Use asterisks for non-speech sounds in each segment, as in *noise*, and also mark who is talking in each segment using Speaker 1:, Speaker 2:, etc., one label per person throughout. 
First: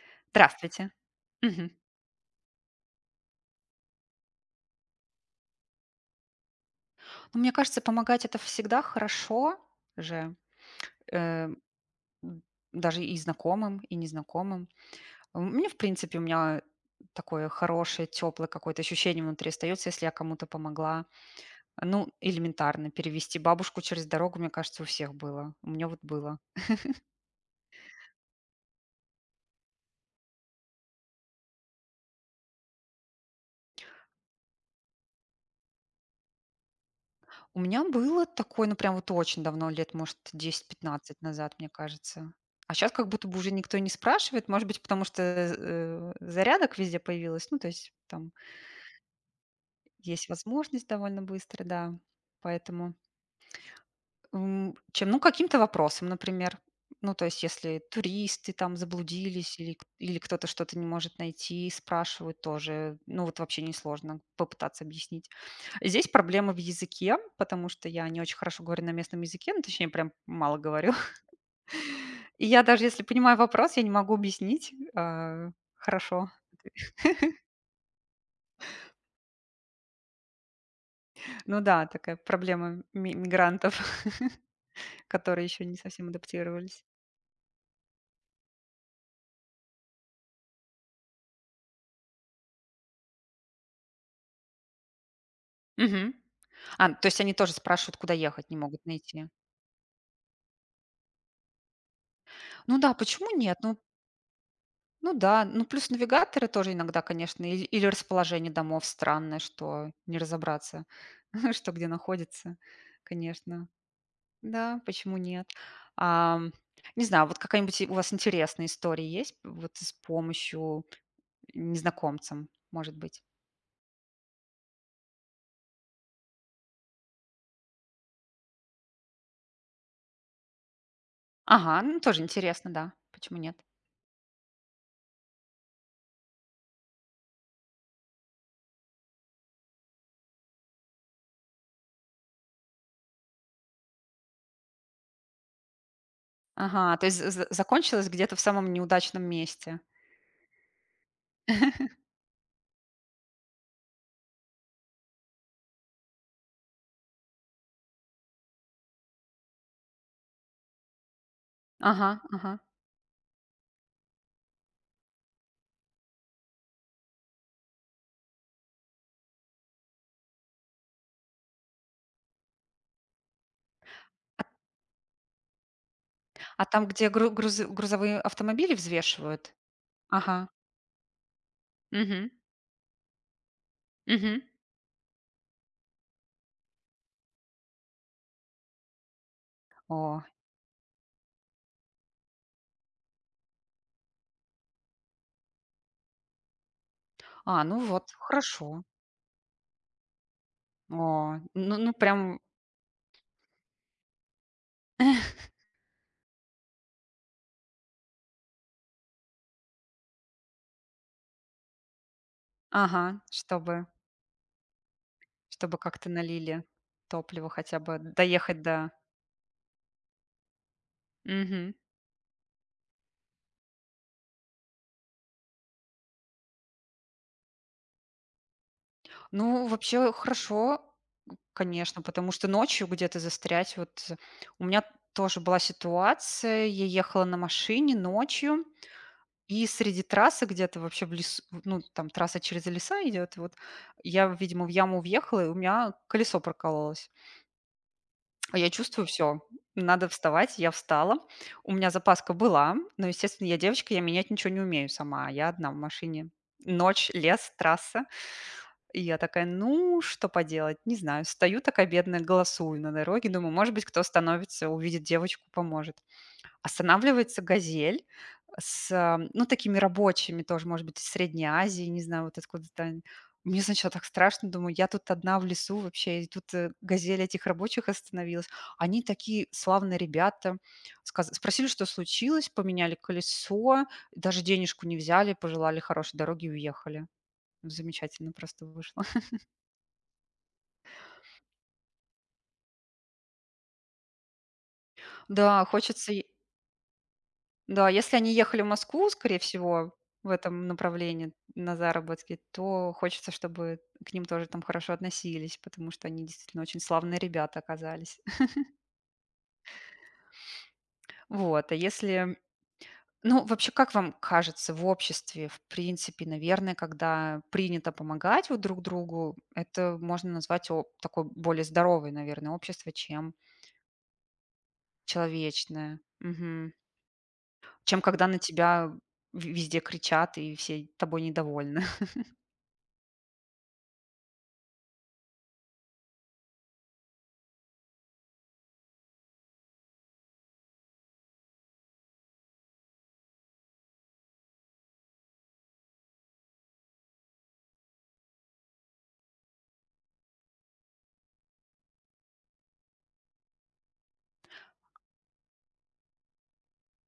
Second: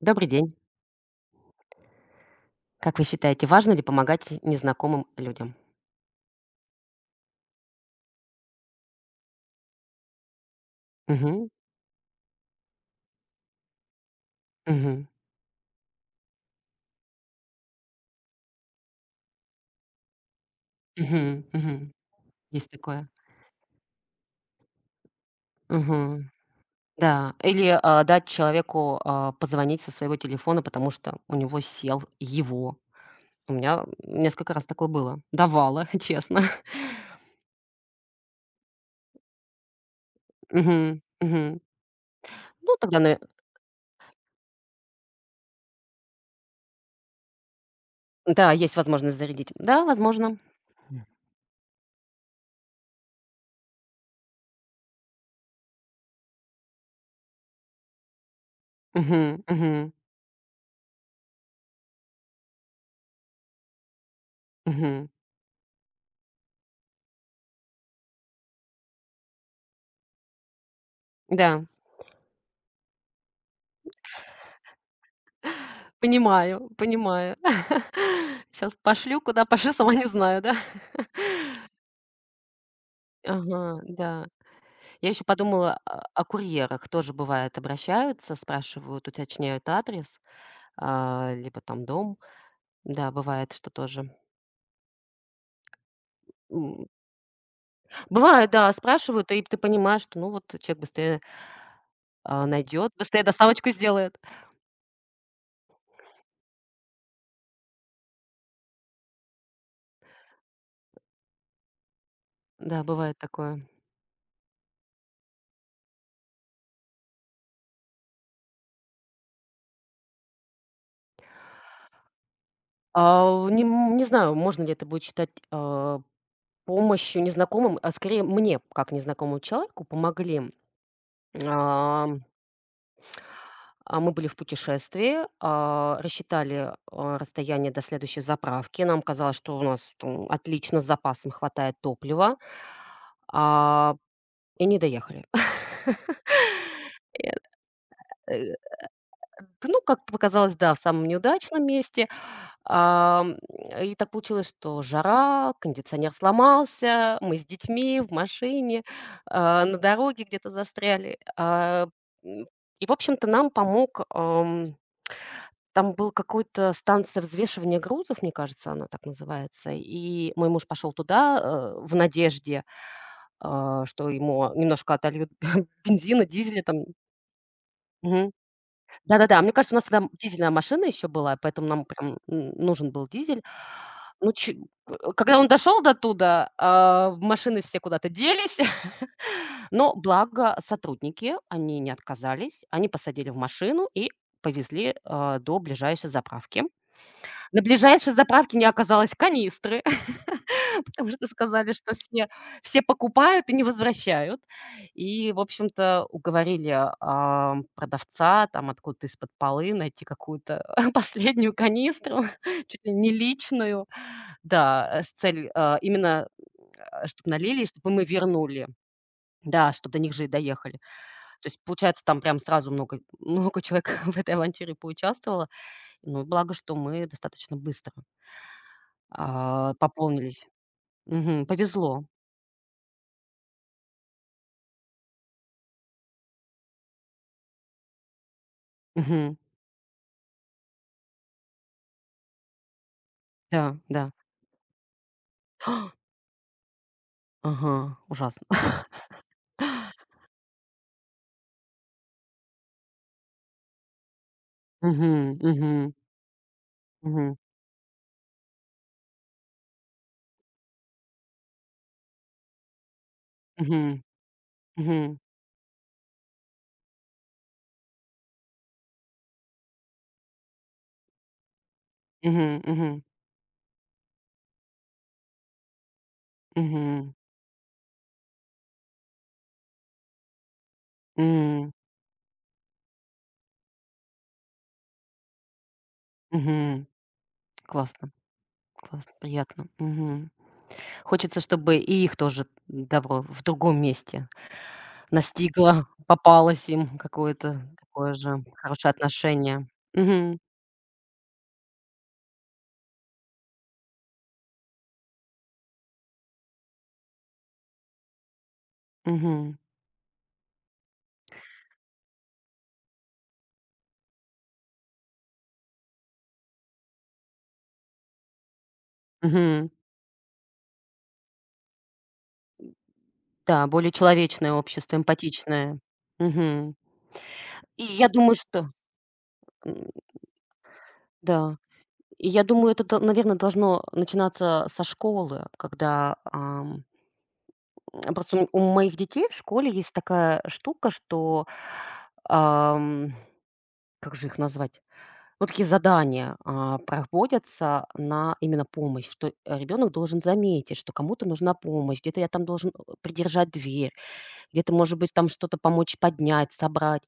Speaker 1: Добрый день.
Speaker 2: Здравствуйте. Мгм.
Speaker 1: Как вы считаете, важно ли помогать незнакомым людям?
Speaker 2: Ну, мне кажется, помогать — это всегда хорошо же, э,
Speaker 1: Мгм.
Speaker 2: м, даже и знакомым, и незнакомым.
Speaker 1: Мгм.
Speaker 2: Мне, в принципе, у меня такое хорошее, теплое какое-то ощущение внутри остается, если я кому-то помогла.
Speaker 1: Мгм. Мгм.
Speaker 2: Ну,
Speaker 1: Есть
Speaker 2: элементарно
Speaker 1: такое.
Speaker 2: перевести бабушку через дорогу, мне кажется, у всех было. У меня вот
Speaker 1: Мгм.
Speaker 2: было.
Speaker 1: Да. Или, дать человеку, позвонить со своего телефона, потому что у него сел его. У меня несколько раз такое было. Давала, *laughs* честно.
Speaker 2: У меня было такое, ну, прям вот очень давно, лет, может,
Speaker 1: Мгм.
Speaker 2: 10-15 назад,
Speaker 1: Мгм.
Speaker 2: мне кажется. А
Speaker 1: Ну,
Speaker 2: сейчас
Speaker 1: тогда,
Speaker 2: как
Speaker 1: на
Speaker 2: будто бы уже никто не спрашивает, может быть, потому что, зарядок везде появилось, ну, то есть там
Speaker 1: да, есть возможность зарядить. Да,
Speaker 2: есть
Speaker 1: возможно.
Speaker 2: возможность довольно быстро, да. Поэтому, чем, ну, каким-то вопросом, например. Ну, то есть если туристы там
Speaker 1: Мгм.
Speaker 2: заблудились, или к
Speaker 1: Мгм.
Speaker 2: или кто-то что-то не может найти, спрашивают тоже. Ну, вот вообще несложно попытаться
Speaker 1: Мгм.
Speaker 2: объяснить. Здесь проблема в языке, потому что я не очень хорошо говорю на местном языке, ну, точнее, прям мало говорю. *laughs*
Speaker 1: Да.
Speaker 2: И я, даже если понимаю вопрос, я не могу объяснить хорошо.
Speaker 1: Понимаю, понимаю. *laughs* Сейчас пошлю, куда пошлю, сама не знаю, да?
Speaker 2: Ну да, такая проблема мигрантов,
Speaker 1: Ага,
Speaker 2: *laughs*
Speaker 1: да. Я еще
Speaker 2: которые еще не
Speaker 1: подумала о
Speaker 2: совсем
Speaker 1: о
Speaker 2: адаптировались.
Speaker 1: курьерах. Тоже бывает, обращаются, спрашивают, уточняют адрес, либо там дом. Да, бывает, что тоже.
Speaker 2: Мгм.
Speaker 1: М,
Speaker 2: А, то есть они тоже спрашивают, куда ехать,
Speaker 1: бывает,
Speaker 2: не
Speaker 1: да,
Speaker 2: могут найти.
Speaker 1: спрашивают, и ты понимаешь, что, ну, вот человек быстрее,
Speaker 2: Ну
Speaker 1: найдет,
Speaker 2: да,
Speaker 1: быстрее
Speaker 2: почему нет?
Speaker 1: доставочку
Speaker 2: Ну,
Speaker 1: сделает.
Speaker 2: ну да, ну плюс навигаторы тоже иногда, конечно, или расположение домов странное, что не разобраться, *laughs* что где находится,
Speaker 1: Да, бывает такое.
Speaker 2: конечно. Да, почему нет? Ам, Не знаю, вот какая-нибудь у вас интересная история есть вот с помощью незнакомцам, может быть?
Speaker 1: Не знаю, можно ли это будет считать, помощью незнакомым, а скорее мне, как незнакомому человеку, помогли.
Speaker 2: Ага, ну
Speaker 1: А
Speaker 2: тоже интересно, да. Почему нет?
Speaker 1: Мы были в путешествии, рассчитали, расстояние до следующей заправки. Нам казалось, что у нас там отлично с запасом хватает топлива, а, и не доехали. *laughs*
Speaker 2: Ага, то есть з з закончилось где-то в
Speaker 1: Э,
Speaker 2: самом неудачном месте.
Speaker 1: ну, как показалось, да, в самом неудачном
Speaker 2: *laughs*
Speaker 1: месте. Ам, и так получилось, что жара, кондиционер сломался, мы с детьми в машине, на дороге где-то застряли.
Speaker 2: Ага,
Speaker 1: М,
Speaker 2: ага.
Speaker 1: и, в общем-то, нам помог. Там был какой-то станция взвешивания грузов, мне кажется, она так называется. И мой муж пошел туда, в надежде, что
Speaker 2: А
Speaker 1: ему немножко отольют *laughs* бензина, дизеля
Speaker 2: а
Speaker 1: там.
Speaker 2: там, где грузовые
Speaker 1: Мгм.
Speaker 2: автомобили
Speaker 1: Да-да-да, мне
Speaker 2: взвешивают?
Speaker 1: кажется, у нас тогда
Speaker 2: Ага.
Speaker 1: дизельная машина еще была, поэтому нам прям
Speaker 2: Угу,
Speaker 1: н нужен был дизель. Ну,
Speaker 2: угу.
Speaker 1: че когда он дошел до туда, машины все куда-то делись, *laughs* но
Speaker 2: О.
Speaker 1: благо сотрудники, они не отказались, они посадили в машину и повезли, до ближайшей заправки. На
Speaker 2: А, ну вот,
Speaker 1: ближайшей заправке не
Speaker 2: хорошо.
Speaker 1: оказалось канистры, *laughs* потому что
Speaker 2: О,
Speaker 1: сказали,
Speaker 2: ну
Speaker 1: что все
Speaker 2: прям.
Speaker 1: все покупают и не возвращают. И,
Speaker 2: *laughs*
Speaker 1: в общем-то, уговорили, продавца там откуда-то из-под полы найти какую-то *laughs* последнюю канистру, *laughs* чуть ли не
Speaker 2: Ага, чтобы
Speaker 1: личную. Да, с целью,
Speaker 2: Чтобы Как-то
Speaker 1: именно,
Speaker 2: налили
Speaker 1: чтобы
Speaker 2: топливо,
Speaker 1: налили,
Speaker 2: хотя
Speaker 1: чтобы
Speaker 2: бы
Speaker 1: мы
Speaker 2: доехать
Speaker 1: вернули.
Speaker 2: до.
Speaker 1: Да, чтобы до них же и доехали. То есть,
Speaker 2: Мгм.
Speaker 1: получается, там прям сразу много много человек *laughs* в этой авантюре поучаствовало. Ну, благо, что мы достаточно быстро
Speaker 2: Ну, вообще
Speaker 1: пополнились.
Speaker 2: хорошо,
Speaker 1: Мгм.
Speaker 2: конечно,
Speaker 1: Повезло.
Speaker 2: потому что ночью где-то застрять вот, у меня тоже была ситуация. Я ехала на машине ночью,
Speaker 1: Мгм.
Speaker 2: и среди трассы где-то вообще в лесу, ну, там трасса через леса идет, вот
Speaker 1: Да, да.
Speaker 2: я, видимо, в яму въехала, и у
Speaker 1: *gasps*
Speaker 2: меня колесо прокололось.
Speaker 1: Ага, ужасно.
Speaker 2: А я чувствую, все, надо
Speaker 1: *laughs*
Speaker 2: вставать. Я встала. У меня запаска была, но, естественно, я девочка, я менять ничего не умею
Speaker 1: Мгм,
Speaker 2: сама. Я одна в
Speaker 1: мгм,
Speaker 2: машине. Ночь,
Speaker 1: мгм,
Speaker 2: лес, трасса. И я такая: "Ну, что поделать, не знаю". Стою такая бедная, голосую на дороге, думаю, может быть, кто
Speaker 1: мгм,
Speaker 2: остановится, увидит
Speaker 1: мгм,
Speaker 2: девочку, поможет. Останавливается "Газель" с, ну, такими рабочими, тоже, может быть, из Средней Азии, не знаю, вот
Speaker 1: мгм,
Speaker 2: откуда-то они.
Speaker 1: мгм,
Speaker 2: Мне сначала так страшно, думаю, я тут одна в лесу вообще, и тут,
Speaker 1: мгм,
Speaker 2: "Газель" этих рабочих остановилась. Они такие славные ребята. Сказ Спросили,
Speaker 1: м,
Speaker 2: что случилось, поменяли колесо, даже денежку не взяли, пожелали хорошей дороги и
Speaker 1: мгм.
Speaker 2: уехали.
Speaker 1: Классно,
Speaker 2: Замечательно просто вышло.
Speaker 1: классно,
Speaker 2: *laughs*
Speaker 1: приятно. Мгм. Хочется, чтобы и их тоже добро в другом месте
Speaker 2: Да,
Speaker 1: настигло,
Speaker 2: хочется.
Speaker 1: попалось им какое-то
Speaker 2: Да,
Speaker 1: такое
Speaker 2: если они
Speaker 1: же
Speaker 2: ехали в
Speaker 1: хорошее
Speaker 2: Москву, скорее
Speaker 1: отношение.
Speaker 2: всего, в
Speaker 1: Мгм,
Speaker 2: этом направлении на заработки, то хочется, чтобы к ним тоже там хорошо относились, потому что они действительно очень славные ребята оказались. *laughs*
Speaker 1: мгм,
Speaker 2: Вот, а если... Ну, вообще, как вам кажется, в обществе, в принципе, наверное, когда принято помогать вот друг другу,
Speaker 1: мгм.
Speaker 2: это можно назвать такое более здоровое, наверное, общество, чем
Speaker 1: Да, более человечное общество, эмпатичное.
Speaker 2: человечное. Мгм.
Speaker 1: Мгм. И
Speaker 2: Чем
Speaker 1: я
Speaker 2: когда
Speaker 1: думаю,
Speaker 2: на
Speaker 1: что
Speaker 2: тебя везде
Speaker 1: м,
Speaker 2: кричат и все тобой
Speaker 1: да.
Speaker 2: недовольны.
Speaker 1: И я думаю, это, наверное, должно начинаться со школы, когда, просто у моих детей в школе есть такая штука, что, ам, как же их назвать? Вот такие задания, проводятся на именно помощь, что, ребенок должен заметить, что кому-то нужна помощь, где-то я там должен, придержать дверь, где-то, может быть, там что-то помочь поднять, собрать.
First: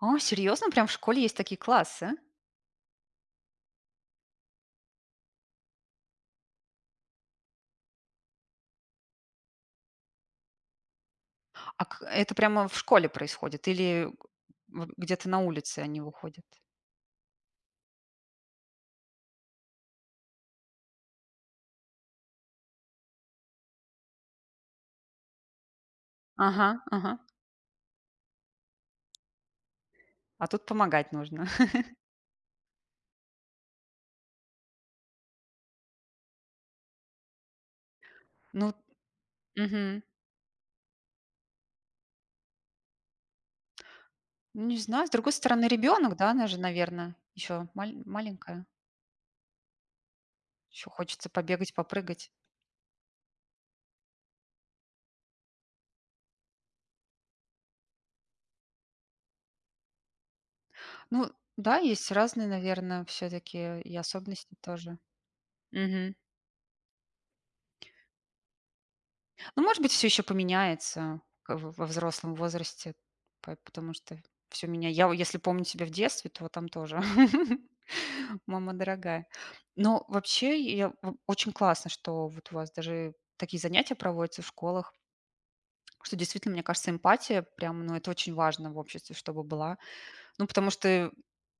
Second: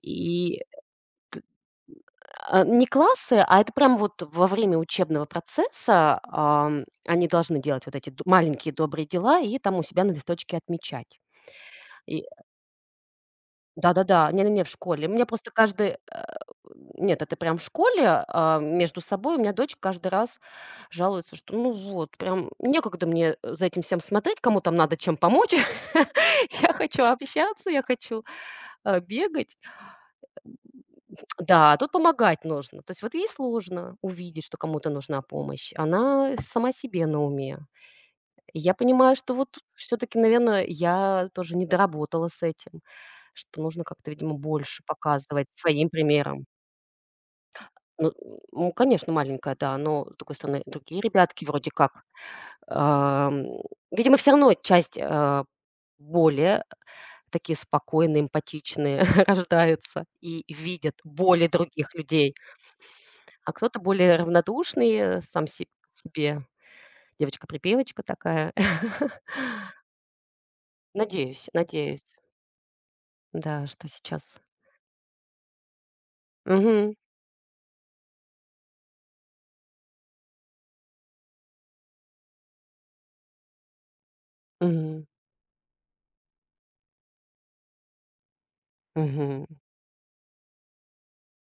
Speaker 2: А,
Speaker 1: И
Speaker 2: серьезно? Прям в школе есть такие классы?
Speaker 1: Не классы, а это прям вот во время учебного процесса, они должны делать вот эти д маленькие добрые дела и там у себя на листочке отмечать.
Speaker 2: А
Speaker 1: И
Speaker 2: это прямо в школе происходит или
Speaker 1: да-да-да, не-не-не, в школе. У меня
Speaker 2: где-то на
Speaker 1: просто
Speaker 2: улице
Speaker 1: каждый,
Speaker 2: они выходят?
Speaker 1: нет, это прям в школе, между собой у меня дочь каждый раз жалуется, что ну вот прям некогда мне за этим всем смотреть, кому там надо чем помочь. *laughs*
Speaker 2: Ага,
Speaker 1: Я хочу
Speaker 2: ага.
Speaker 1: общаться, я хочу, бегать.
Speaker 2: А тут помогать нужно.
Speaker 1: Да,
Speaker 2: *laughs*
Speaker 1: тут помогать нужно. То есть вот ей сложно увидеть, что кому-то нужна помощь. Она сама себе на уме. И
Speaker 2: Ну,
Speaker 1: я понимаю, что вот
Speaker 2: мгм.
Speaker 1: все-таки, наверное, я тоже не доработала с этим, что нужно как-то, видимо,
Speaker 2: Ну, не
Speaker 1: больше
Speaker 2: знаю. С другой
Speaker 1: показывать
Speaker 2: стороны,
Speaker 1: своим
Speaker 2: ребенок, да,
Speaker 1: примером.
Speaker 2: она же, наверное, еще
Speaker 1: Ну,
Speaker 2: маленькая.
Speaker 1: ну, конечно, маленькая, да, но, с другой стороны,
Speaker 2: Еще
Speaker 1: другие
Speaker 2: хочется
Speaker 1: ребятки вроде
Speaker 2: побегать,
Speaker 1: как.
Speaker 2: попрыгать.
Speaker 1: ам, видимо, все равно часть более такие спокойные, эмпатичные *laughs* рождаются и видят
Speaker 2: Ну,
Speaker 1: боли
Speaker 2: да,
Speaker 1: других
Speaker 2: есть
Speaker 1: людей.
Speaker 2: разные, наверное,
Speaker 1: А кто-то
Speaker 2: все-таки и
Speaker 1: более
Speaker 2: особенности
Speaker 1: равнодушный,
Speaker 2: тоже.
Speaker 1: э, сам се
Speaker 2: Мгм.
Speaker 1: себе. Девочка-припевочка такая. *laughs*
Speaker 2: Ну, может быть, все еще поменяется
Speaker 1: Надеюсь,
Speaker 2: к в во
Speaker 1: надеюсь,
Speaker 2: взрослом возрасте, по
Speaker 1: да, что
Speaker 2: потому что
Speaker 1: сейчас.
Speaker 2: все меня, я вот если помню себя в детстве, то там
Speaker 1: Мгм,
Speaker 2: тоже *laughs* мама дорогая. Но вообще, я в очень классно, что вот у вас даже такие занятия проводятся в школах,
Speaker 1: мгм,
Speaker 2: что действительно, мне кажется, эмпатия прям, ну, это очень важно в обществе, чтобы
Speaker 1: мгм.
Speaker 2: была. Ну, потому что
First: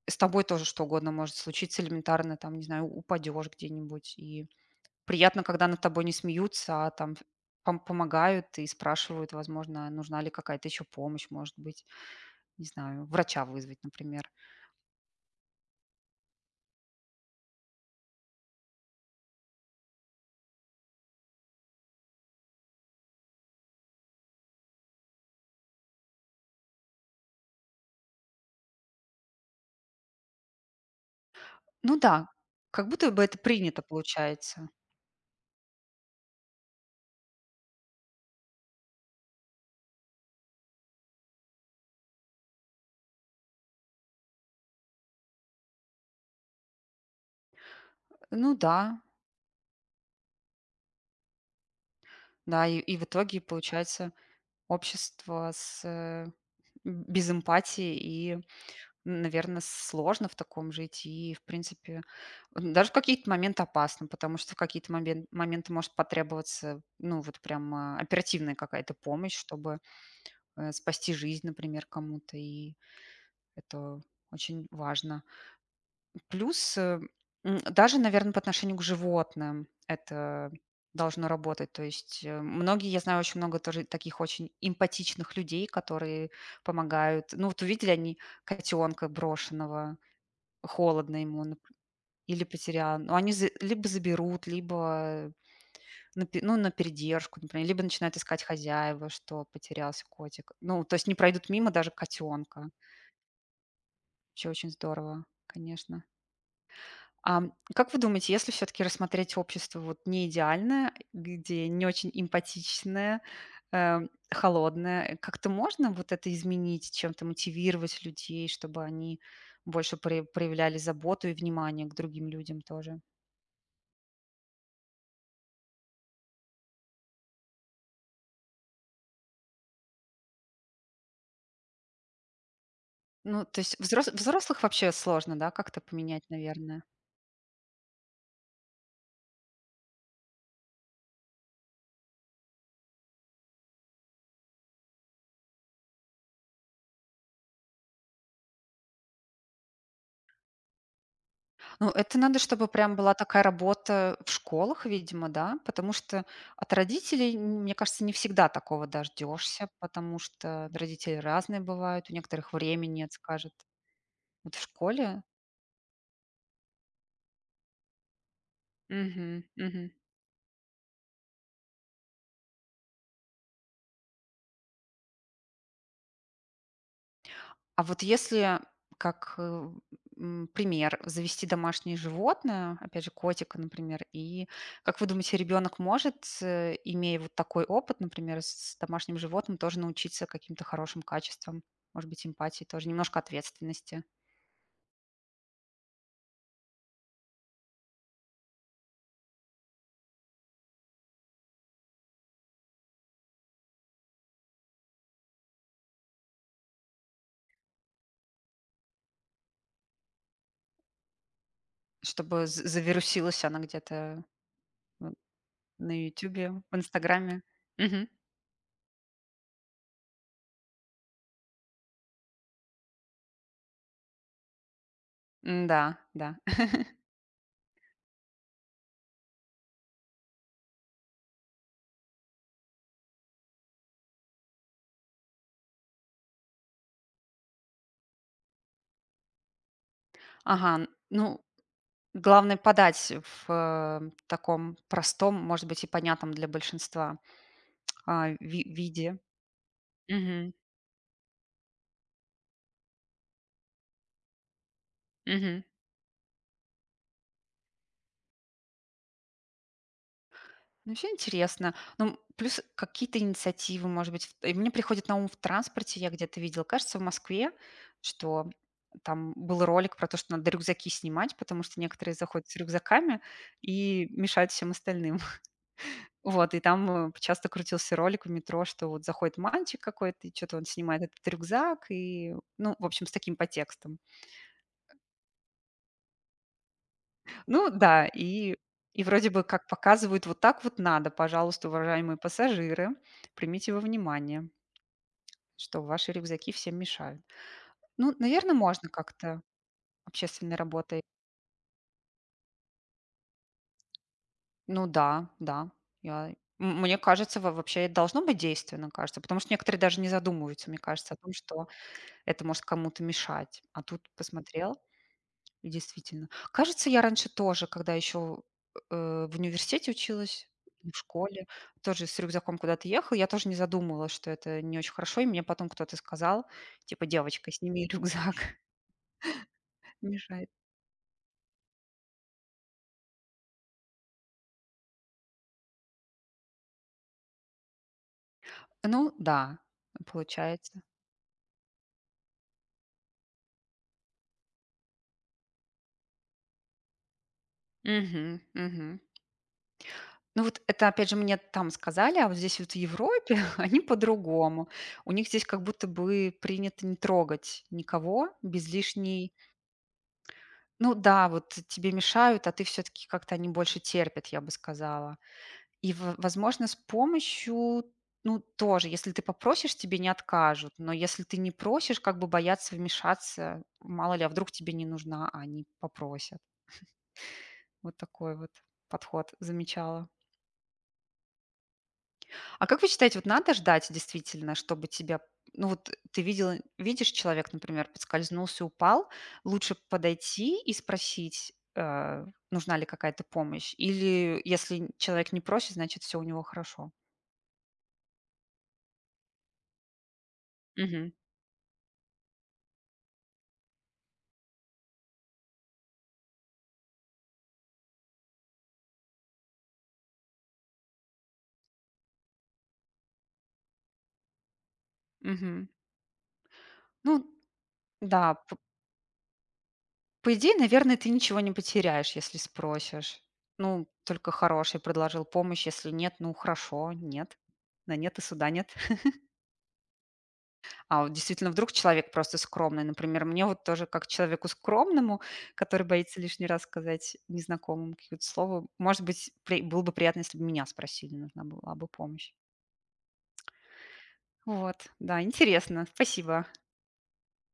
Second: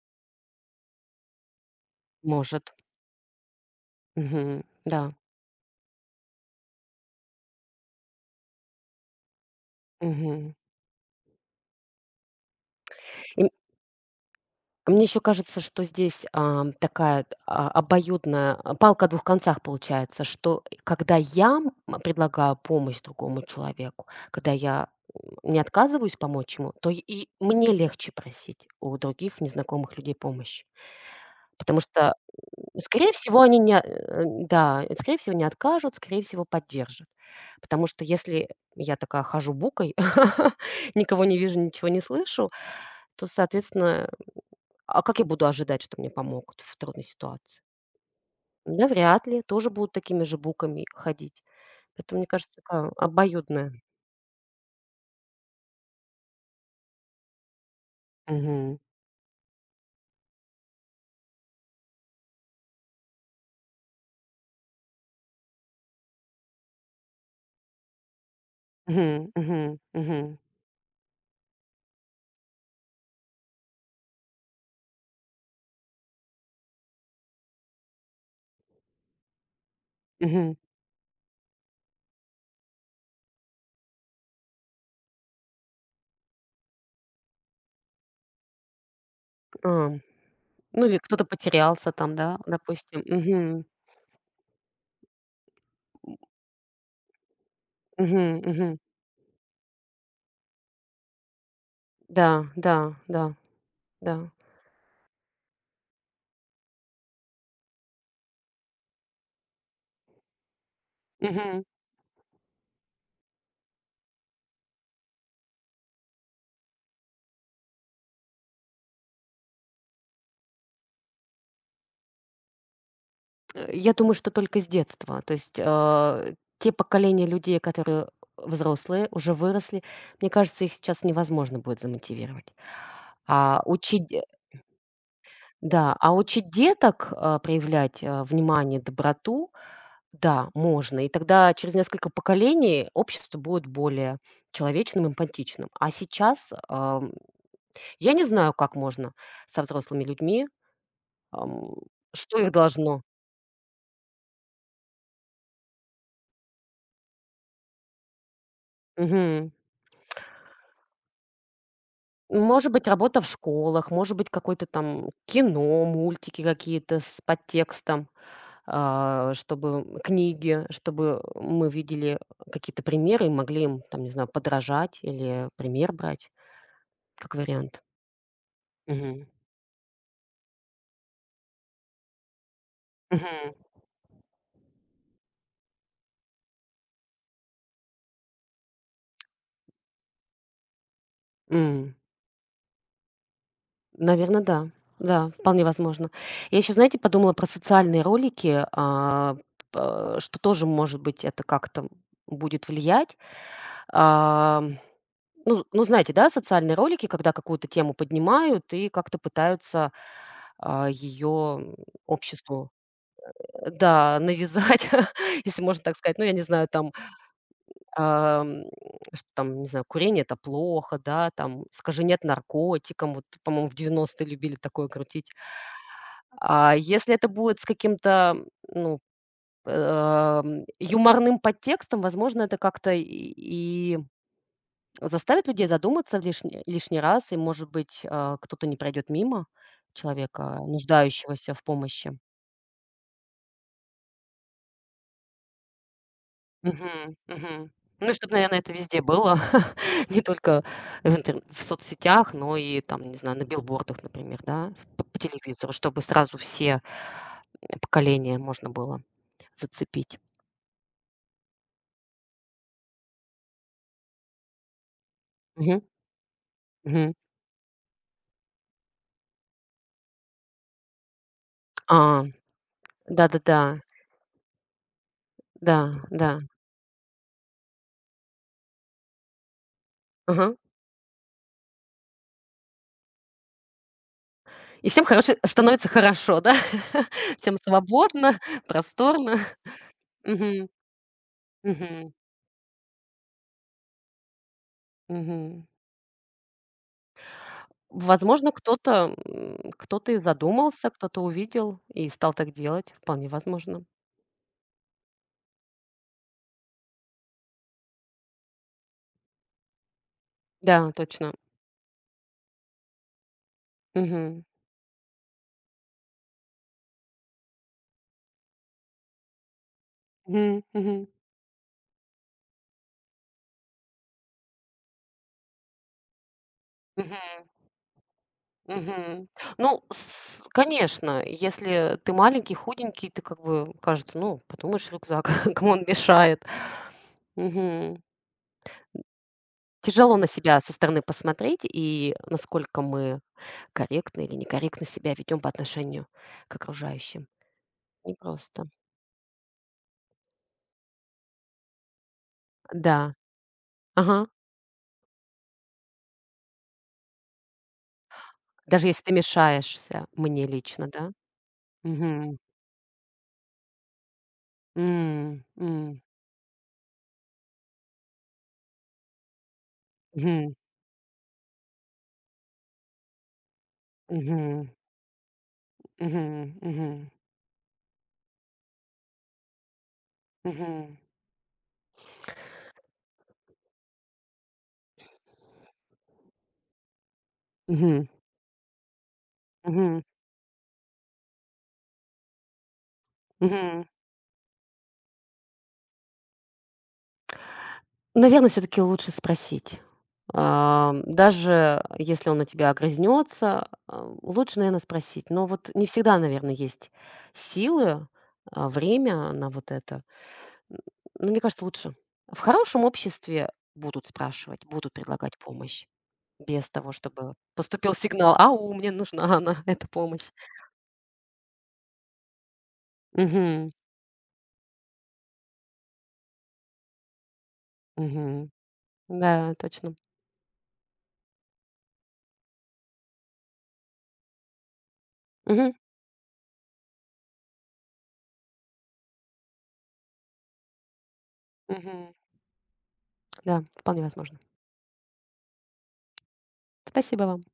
Speaker 2: с тобой тоже что угодно может случиться элементарно, там, не
Speaker 1: Может.
Speaker 2: знаю, упадешь где-нибудь, и
Speaker 1: Мгм. Да.
Speaker 2: приятно, когда над тобой не смеются, а там помогают и спрашивают, возможно, нужна ли
Speaker 1: Мгм.
Speaker 2: какая-то еще помощь, может быть, не знаю, врача вызвать, например.
Speaker 1: И мне еще кажется, что здесь, такая, обоюдная, палка о 2 концах получается, что когда я, предлагаю помощь другому человеку, когда я, не отказываюсь помочь ему, то и мне легче просить у других незнакомых людей помощи. Потому
Speaker 2: Ну
Speaker 1: что,
Speaker 2: да, как будто
Speaker 1: скорее
Speaker 2: бы это
Speaker 1: всего, они не
Speaker 2: принято
Speaker 1: э,
Speaker 2: получается.
Speaker 1: да, скорее всего, не откажут, скорее всего, поддержат. Потому что если я такая хожу букой, *laughs* никого не вижу, ничего не слышу, то, соответственно, а как я буду ожидать, что мне помогут в трудной ситуации?
Speaker 2: Ну да,
Speaker 1: Навряд ли, тоже будут такими же буками ходить. Поэтому, мне кажется,
Speaker 2: да, и,
Speaker 1: такая
Speaker 2: и в итоге
Speaker 1: обоюдная.
Speaker 2: получается общество без эмпатии, и,
Speaker 1: Мгм.
Speaker 2: наверное, сложно в таком жить. И, в принципе, даже в какие-то моменты опасно, потому что в какие-то моменты может потребоваться, ну, вот прям оперативная какая-то
Speaker 1: Мгм.
Speaker 2: помощь,
Speaker 1: Мгм.
Speaker 2: чтобы
Speaker 1: Мгм.
Speaker 2: спасти жизнь, например, кому-то, и это очень важно. Плюс даже, наверное, по отношению к животным это
Speaker 1: Мгм.
Speaker 2: должно работать. То есть многие, я знаю очень много тоже таких очень эмпатичных людей, которые помогают. Ну вот увидели они котенка
Speaker 1: А,
Speaker 2: брошенного,
Speaker 1: ну или
Speaker 2: холодно
Speaker 1: кто-то
Speaker 2: ему,
Speaker 1: потерялся там, да,
Speaker 2: или потерял.
Speaker 1: допустим.
Speaker 2: Ну, они
Speaker 1: Мгм.
Speaker 2: либо заберут, либо ну, на передержку, например, либо начинают
Speaker 1: Мгм.
Speaker 2: искать
Speaker 1: Мгм.
Speaker 2: хозяева, что потерялся котик. Ну, то есть не пройдут мимо даже
Speaker 1: Да,
Speaker 2: котенка.
Speaker 1: да, да. Да.
Speaker 2: Вообще очень здорово, конечно. А как вы думаете, если все таки рассмотреть общество вот не идеальное,
Speaker 1: Мгм.
Speaker 2: где не очень эмпатичное, холодное, как-то можно вот это изменить, чем-то мотивировать людей, чтобы они больше пре проявляли заботу и внимание к другим людям тоже?
Speaker 1: Я думаю, что только с детства. То есть, те поколения людей, которые взрослые, уже выросли, мне кажется, их сейчас невозможно будет замотивировать.
Speaker 2: Ну, то
Speaker 1: А
Speaker 2: есть
Speaker 1: учить, де
Speaker 2: взрослых вообще сложно, да, как-то
Speaker 1: да, а
Speaker 2: поменять,
Speaker 1: учить
Speaker 2: наверное?
Speaker 1: деток, проявлять, внимание, доброту, да, можно. И тогда через несколько поколений общество будет более человечным, эмпатичным. А сейчас, ам, я не знаю, как можно со взрослыми людьми, ам,
Speaker 2: Ну, это надо,
Speaker 1: что их
Speaker 2: чтобы прям
Speaker 1: должно.
Speaker 2: была такая работа в школах, видимо, да, потому что от родителей, мне кажется, не всегда такого
Speaker 1: Мгм.
Speaker 2: дождешься, потому что родители разные бывают, у некоторых
Speaker 1: Может быть,
Speaker 2: времени нет,
Speaker 1: работа в
Speaker 2: скажет.
Speaker 1: школах, может быть,
Speaker 2: Вот в
Speaker 1: какое-то там
Speaker 2: школе?
Speaker 1: кино, мультики какие-то с подтекстом,
Speaker 2: Мгм, мгм.
Speaker 1: чтобы книги, чтобы мы видели какие-то примеры и могли им, там, не знаю, подражать или пример брать, как
Speaker 2: А
Speaker 1: вариант.
Speaker 2: вот если,
Speaker 1: Мгм.
Speaker 2: как, пример, завести домашнее животное, опять же,
Speaker 1: Мгм.
Speaker 2: котика, например, и как вы думаете, ребенок может, имея вот такой опыт, например, с домашним животным, тоже научиться каким-то хорошим качествам,
Speaker 1: М.
Speaker 2: может быть, эмпатии, тоже немножко ответственности,
Speaker 1: Да. Да, вполне возможно. Я еще, знаете, подумала про социальные ролики, п что тоже, может быть, это как-то будет влиять. А ну ну, знаете, да, социальные ролики, когда какую-то тему поднимают и как-то пытаются, ее
Speaker 2: чтобы
Speaker 1: обществу,
Speaker 2: завирусилась она
Speaker 1: да,
Speaker 2: где-то
Speaker 1: навязать,
Speaker 2: в-
Speaker 1: *laughs* если можно
Speaker 2: на
Speaker 1: так сказать. Ну, я не
Speaker 2: Ютубе,
Speaker 1: знаю,
Speaker 2: в
Speaker 1: там,
Speaker 2: Инстаграме? Мгм.
Speaker 1: ам, что там, не знаю, курение — это плохо, да, там, скажи "нет" наркотикам. Вот, по-моему, в девяностые любили такое крутить.
Speaker 2: Да, да.
Speaker 1: А если это будет с каким-то, ну, юморным подтекстом, возможно, это как-то и заставит людей задуматься в лишний раз, и, может быть, кто-то не пройдет мимо человека,
Speaker 2: Ага, ну,
Speaker 1: нуждающегося в помощи.
Speaker 2: главное подать в таком простом, может быть, и понятном для
Speaker 1: Мгм,
Speaker 2: большинства
Speaker 1: мгм. Ну, и чтоб, наверное,
Speaker 2: ви
Speaker 1: это везде
Speaker 2: виде.
Speaker 1: было, *laughs* не
Speaker 2: Мгм.
Speaker 1: только в соцсетях, но и там, не знаю, на билбордах, например, да, по
Speaker 2: Мгм.
Speaker 1: телевизору, чтобы сразу все поколения можно было зацепить.
Speaker 2: Ну, все интересно. Ну, плюс какие-то инициативы, может быть, и мне приходит на ум в
Speaker 1: Мгм,
Speaker 2: транспорте, я где-то видела, кажется, в
Speaker 1: мгм.
Speaker 2: Москве, что там был ролик про то, что надо рюкзаки снимать, потому что
Speaker 1: А,
Speaker 2: некоторые заходят с рюкзаками
Speaker 1: да-да-да,
Speaker 2: и мешают всем остальным.
Speaker 1: да,
Speaker 2: *laughs*
Speaker 1: да.
Speaker 2: Вот, и там, часто крутился ролик в метро, что вот заходит мальчик какой-то, и
Speaker 1: Ага.
Speaker 2: что-то он снимает этот рюкзак, и, ну, в общем, с таким подтекстом.
Speaker 1: И всем хорошо становится хорошо, да? *laughs* Всем
Speaker 2: Ну да,
Speaker 1: свободно,
Speaker 2: и, вроде
Speaker 1: просторно.
Speaker 2: бы как показывают, вот так
Speaker 1: Мгм.
Speaker 2: вот надо, пожалуйста,
Speaker 1: Мгм.
Speaker 2: уважаемые пассажиры, примите во внимание,
Speaker 1: Мгм.
Speaker 2: что ваши рюкзаки всем мешают. Ну,
Speaker 1: Возможно,
Speaker 2: наверное, можно
Speaker 1: кто-то,
Speaker 2: как-то
Speaker 1: кто-то и
Speaker 2: общественной
Speaker 1: задумался,
Speaker 2: работой.
Speaker 1: кто-то увидел и стал так делать. Вполне возможно.
Speaker 2: Ну да, да, я, мне кажется, вообще это должно быть действенно, кажется, потому что некоторые даже не задумываются, мне
Speaker 1: Да,
Speaker 2: кажется, о том,
Speaker 1: точно.
Speaker 2: что это может кому-то мешать. А тут
Speaker 1: Мгм.
Speaker 2: посмотрел. Действительно. Кажется, я раньше тоже, когда еще, э, в университете училась,
Speaker 1: Мгм.
Speaker 2: и в
Speaker 1: Мгм.
Speaker 2: школе, тоже с рюкзаком куда-то ехала, я тоже не задумывалась, что это не очень хорошо, и мне потом кто-то сказал, типа:
Speaker 1: Мгм.
Speaker 2: "Девочка, сними рюкзак, *laughs*
Speaker 1: Мгм. Ну, с
Speaker 2: мешает".
Speaker 1: конечно, если ты маленький, худенький, ты как бы кажется, ну, подумаешь, рюкзак, *laughs* кому он мешает. Мгм.
Speaker 2: Ну да,
Speaker 1: Тяжело на себя со
Speaker 2: получается.
Speaker 1: стороны посмотреть и насколько мы корректно или некорректно себя ведем по отношению к окружающим.
Speaker 2: Мгм,
Speaker 1: Непросто.
Speaker 2: мгм. Ну вот это, опять же, мне там сказали, а вот здесь вот в
Speaker 1: Да,
Speaker 2: Европе *laughs* они
Speaker 1: ага.
Speaker 2: по-другому. У них здесь как будто бы принято не трогать никого без
Speaker 1: Даже если ты
Speaker 2: лишней.
Speaker 1: мешаешься мне лично,
Speaker 2: Ну
Speaker 1: да?
Speaker 2: да, вот тебе
Speaker 1: Мгм.
Speaker 2: мешают, а ты все-таки как-то, они больше терпят, я бы сказала.
Speaker 1: М,
Speaker 2: И,
Speaker 1: м,
Speaker 2: возможно, с помощью, ну тоже, если ты попросишь, тебе не
Speaker 1: мгм,
Speaker 2: откажут, но если ты не просишь, как бы боятся вмешаться, мало ли, а вдруг
Speaker 1: мгм,
Speaker 2: тебе не нужна, а они попросят.
Speaker 1: мгм, мгм,
Speaker 2: Вот такой вот подход замечала.
Speaker 1: мгм,
Speaker 2: А как вы считаете, вот надо ждать действительно, чтобы тебя, ну вот ты видел, видишь, человек, например,
Speaker 1: мгм,
Speaker 2: подскользнулся, упал, лучше
Speaker 1: мгм,
Speaker 2: подойти и спросить, нужна ли какая-то помощь?
Speaker 1: мгм.
Speaker 2: Или если человек не просит, значит, все у него хорошо?
Speaker 1: Наверно, всё-таки лучше спросить.
Speaker 2: Мгм.
Speaker 1: Даже если он на тебя огрызнется, лучше, наверное, спросить. Но вот не всегда, наверное, есть силы, время на вот это. М, ну, мне кажется, лучше. В хорошем обществе будут спрашивать, будут предлагать
Speaker 2: Мгм.
Speaker 1: помощь. Без того,
Speaker 2: Ну,
Speaker 1: чтобы поступил
Speaker 2: да,
Speaker 1: сигнал: "Ау, мне нужна она, *laughs* эта помощь".
Speaker 2: по идее, наверное, ты ничего не потеряешь, если спросишь.
Speaker 1: Мгм,
Speaker 2: Ну, только хороший предложил помощь, если нет, ну хорошо, нет. На нет и суда
Speaker 1: мгм.
Speaker 2: нет.
Speaker 1: Да, точно.
Speaker 2: А вот действительно, вдруг человек просто скромный. Например, мне вот тоже как человеку скромному,
Speaker 1: Мгм,
Speaker 2: который боится лишний раз сказать незнакомым какие-то слово, может быть, было бы приятно, если бы меня спросили, нужна была бы
Speaker 1: мгм.
Speaker 2: помощь.
Speaker 1: Да, вполне возможно.
Speaker 2: Вот, да, интересно, спасибо.
Speaker 1: Спасибо вам.